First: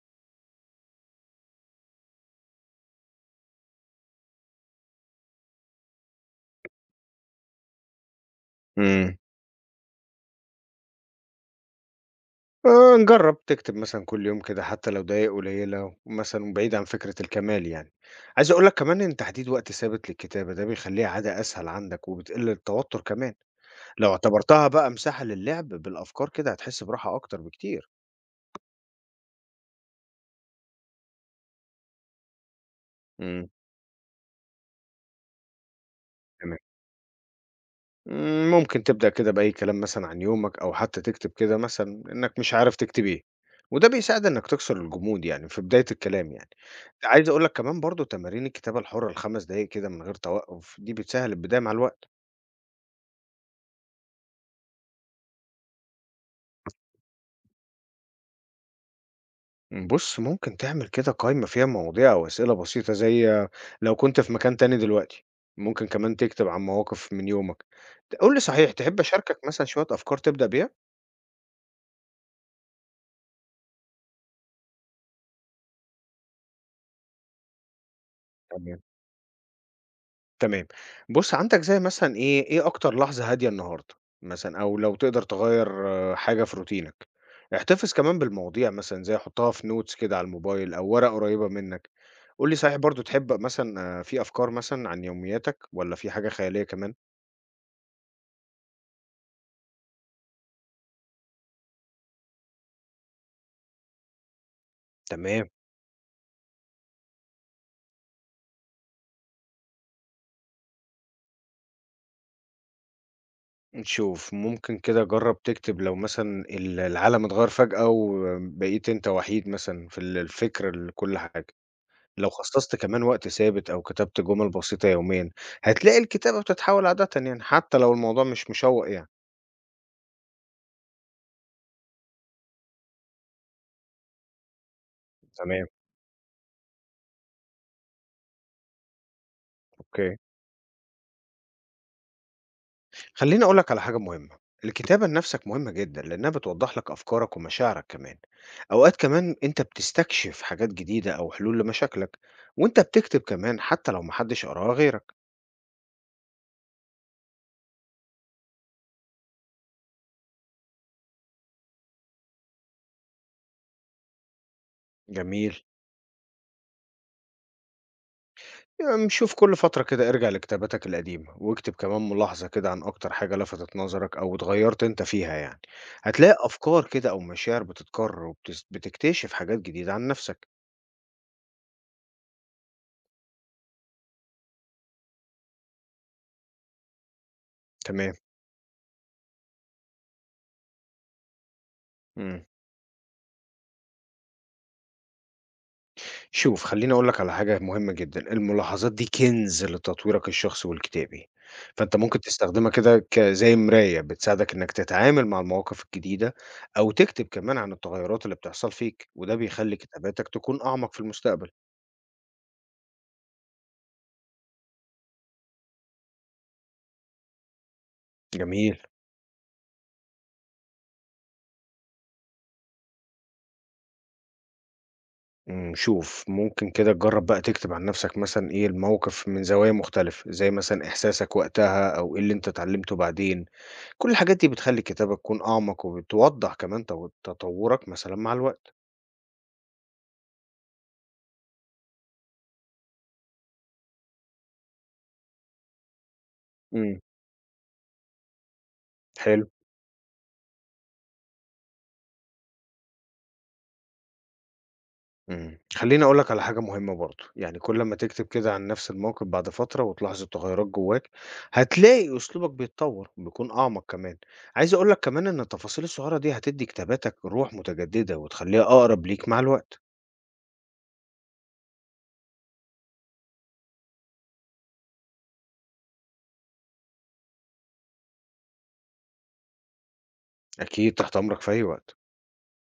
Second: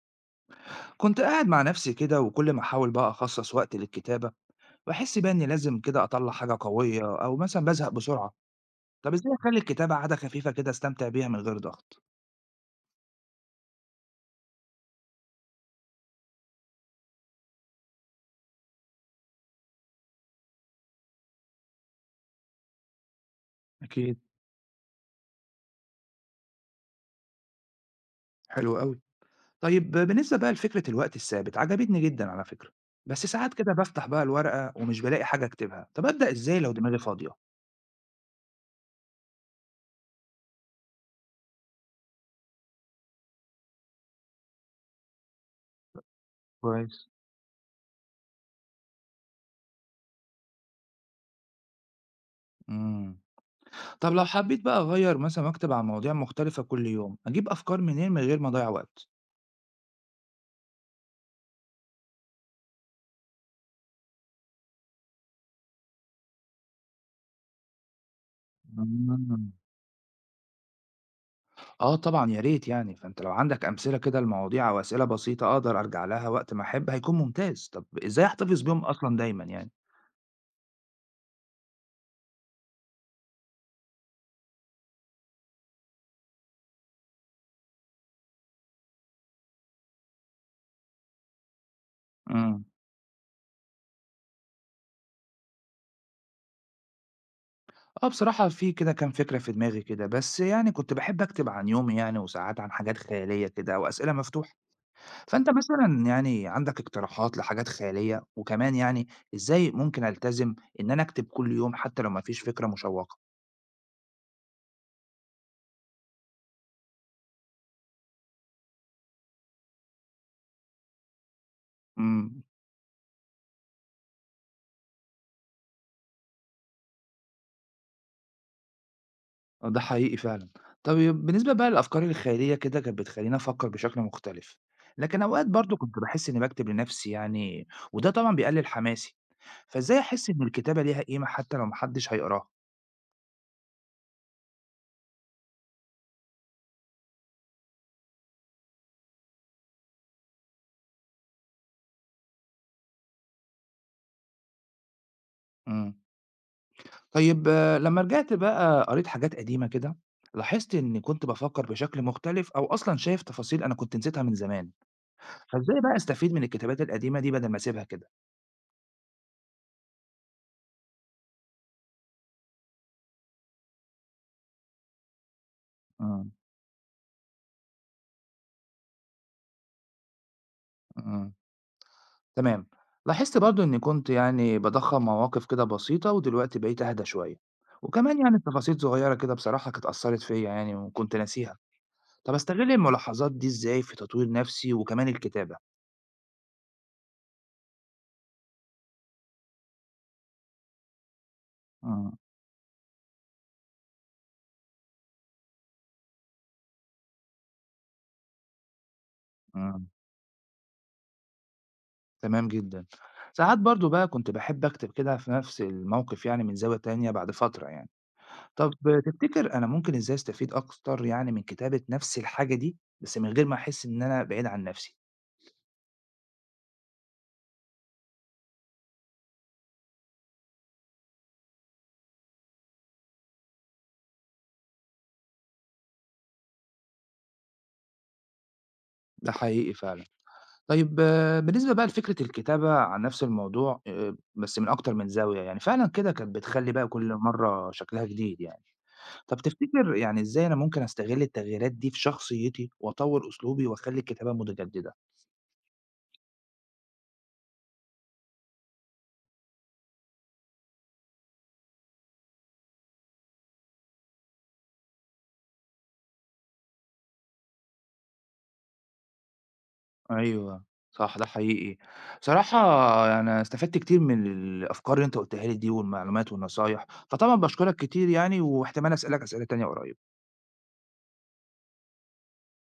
كنت قاعد مع نفسي كده وكل ما احاول بقى اخصص وقت للكتابة، بحس بقى اني لازم كده اطلع حاجة قوية او مثلا بزهق بسرعة. طب إمم. ازاي اخلي الكتابة عادة خفيفة كده استمتع بيها من غير ضغط؟ جرّب تكتب مثلًا كل يوم كده حتى لو دقايق قليّلة، مثلًا بعيد عن فكرة الكمال يعني. عايز أقول لك كمان إن تحديد وقت ثابت للكتابة ده بيخلّيها عادة أسهل عندك وبتقِل التوتر كمان، لو أكيد. اعتبرتها بقى مساحة للعب بالأفكار كده هتحس براحة أكتر بكتير. حلو قوي. طيب بالنسبة بقى لفكرة الوقت الثابت عجبتني جدا على فكرة، بس إمم. ساعات كده بفتح بقى الورقة ومش بلاقي حاجة اكتبها، طب ابدأ تمام. ازاي لو دماغي فاضية؟ إمم، ممكن تبدأ كده بأي كلام مثلًا عن يومك، أو حتى تكتب كده مثلًا إنك مش عارف تكتب إيه، وده بيساعد إنك تكسر الجمود يعني في بداية الكلام يعني. كويس. عايز أقول لك كمان برضه تمارين الكتابة الحرة ل5 دقايق كده من غير توقف، دي بتسهّل البداية مع الوقت. امم. طب لو حبيت بقى اغير مثلا واكتب عن مواضيع مختلفة كل يوم اجيب افكار منين من غير ما اضيع وقت؟ بُص، ممكن تعمل كده قايمة فيها مواضيع أو أسئلة بسيطة زي لو كنت في مكان تاني دلوقتي، ممكن كمان تكتب عن مواقف من يومك. قُل لي صحيح تحب أشاركك مم. مثلًا شوية أفكار تبدأ بيها؟ آه طبعًا يا ريت يعني، فأنت لو عندك أمثلة كده لمواضيع أو أسئلة بسيطة أقدر أرجع لها وقت ما أحب هيكون ممتاز، طب إزاي أحتفظ بيهم أصلًا دايمًا يعني؟ تمام. بُص، عندك زي مثلًا إيه، إيه أكتر لحظة هادية النهارده مثلًا أو لو تقدر تغيّر حاجة في روتينك. احتفظ كمان بالمواضيع مثلًا زي حُطّها في notes كده على الموبايل أو ورقة قريّبة منّك. قُل لي إمم. صحيح برضه تحب مثلًا في أفكار مثلًا عن يومياتك والّا في حاجة خيالية كمان؟ آه بصراحة في كده كام فكرة في دماغي كده، بس يعني كنت باحب أكتب عن يومي يعني وساعات عن حاجات خيالية كده أو أسئلة مفتوحة، تمام. فأنت مثلًا يعني عندك اقتراحات لحاجات خيالية؟ وكمان يعني إزاي ممكن ألتزم إن أنا أكتب كل يوم حتى لو ما فيش فكرة مشوقة؟ شوف، ممكن كده جرّب تكتب لو مثلًا العالم اتغيّر فجأة وبقيت أنت وحيد مثلًا في الفكر لكل حاجة. لو إمم. خصصت كمان وقت ثابت أو كتبت جمل بسيطة يوميًا، هتلاقي الكتابة بتتحول عادةً يعني، حتى لو الموضوع مش مشوّق يعني. آه، ده حقيقي فعلًا. طيب بالنسبة بقى للأفكار الخيالية كده كانت بتخلّيني أفكّر بشكل مختلف، لكن أوقات تمام، برضه كنت باحس إنّي باكتب لنفسي يعني وده طبعًا بيقلل حماسي، فإزاي أوكي. أحس إن الكتابة ليها قيمة حتى لو ما حدش هيقراها؟ خلّيني أقول لك على حاجة مهمة، الكتابة لنفسك مهمة جدًا، لإنها بتوضّح لك أفكارك ومشاعرك كمان. أوقات كمان أنت بتستكشف حاجات جديدة أو حلول لمشاكلك، وأنت بتكتب كمان حتى لو ما حدش قراها غيرك. إمم. طيب آه، لمّا رجعت بقى قريت حاجات قديمة كده، لاحظت إنّي كنت بافكّر بشكل مختلف أو أصلًا شايف تفاصيل أنا كنت نسيتها من زمان، جميل. فإزاي بقى أستفيد من الكتابات القديمة دي بدل ما أسيبها كده؟ يعني شوف كل فترة كده ارجع لكتاباتك القديمة واكتب كمان ملاحظة كده عن أكتر حاجة لفتت نظرك أو اتغيرت أنت فيها يعني إمم، هتلاقي أفكار كده أو مشاعر بتتكرر وبتكتشف حاجات جديدة عن نفسك. إمم. تمام. لاحظت برضو اني كنت يعني بضخم مواقف كده بسيطة ودلوقتي بقيت اهدى شوية، تمام. وكمان يعني تفاصيل صغيرة كده بصراحة كانت أثرت فيا يعني وكنت ناسيها. طب مم. استغل الملاحظات دي ازاي في تطوير نفسي وكمان الكتابة؟ شوف خليني أقولك على حاجة مهمة جدا، الملاحظات دي كنز لتطويرك الشخصي والكتابي، فأنت مم. ممكن تستخدمها كده زي مراية بتساعدك إنك تتعامل مع المواقف الجديدة أو تكتب كمان عن التغيرات اللي بتحصل فيك وده بيخلي مم. كتاباتك تكون أعمق في المستقبل. تمام جدا. ساعات برضو بقى كنت بحب أكتب كده في نفس الموقف يعني من زاوية تانية بعد فترة يعني. طب جميل. تفتكر أنا ممكن ازاي استفيد أكتر يعني من كتابة نفس الحاجة دي بس من غير ما أحس إن أنا بعيد عن نفسي؟ إمم، شوف ممكن كده تجرّب بقى تكتب عن نفْسك مثلًا إيه الموقف من زوايا مختلفة، زي مثلًا إحساسك وقتها أو إيه اللي أنت اتعلّمته بعدين، كل الحاجات دي بتخلّي الكتابة تكون أعمق وبتوضّح كمان تطوّرك مثلًا مع الوقت. ده حقيقي فعلا. طيب بالنسبة بقى لفكرة الكتابة عن نفس الموضوع بس من أكتر من زاوية يعني، فعلًا كده كانت بتخلّي بقى إمم، كل مرّة شكلها جديد يعني. طب حلو. تفتكر يعني إزاي أنا ممكن أستغل التغييرات دي في شخصيتي وأطوّر أسلوبي وأخلّي الكتابة متجددة؟ إمم، خلّيني أقول لك على حاجة مهمة برضه، يعني كل أمّا تكتب كده عن نفْس الموقف بعد فترة وتلاحظ التغيّرات جوّاك، هتلاقي أسلوبك بيتطوّر، بيكون أعمق كمان. عايز أقول لك كمان إن التفاصيل الصغيّرة دي هتدّي كتاباتك روح متجددة وتخلّيها أقرب ليك مع الوقت. أيوه، صح ده حقيقي. بصراحة أنا استفدت كتير من الأفكار اللي أنت قُلتها لي دي والمعلومات والنصايح، فطبعًا باشكرك كتير يعني واحتمال أسألك أسئلة تانية قريب. أكيد تحت أمرك في أي وقت.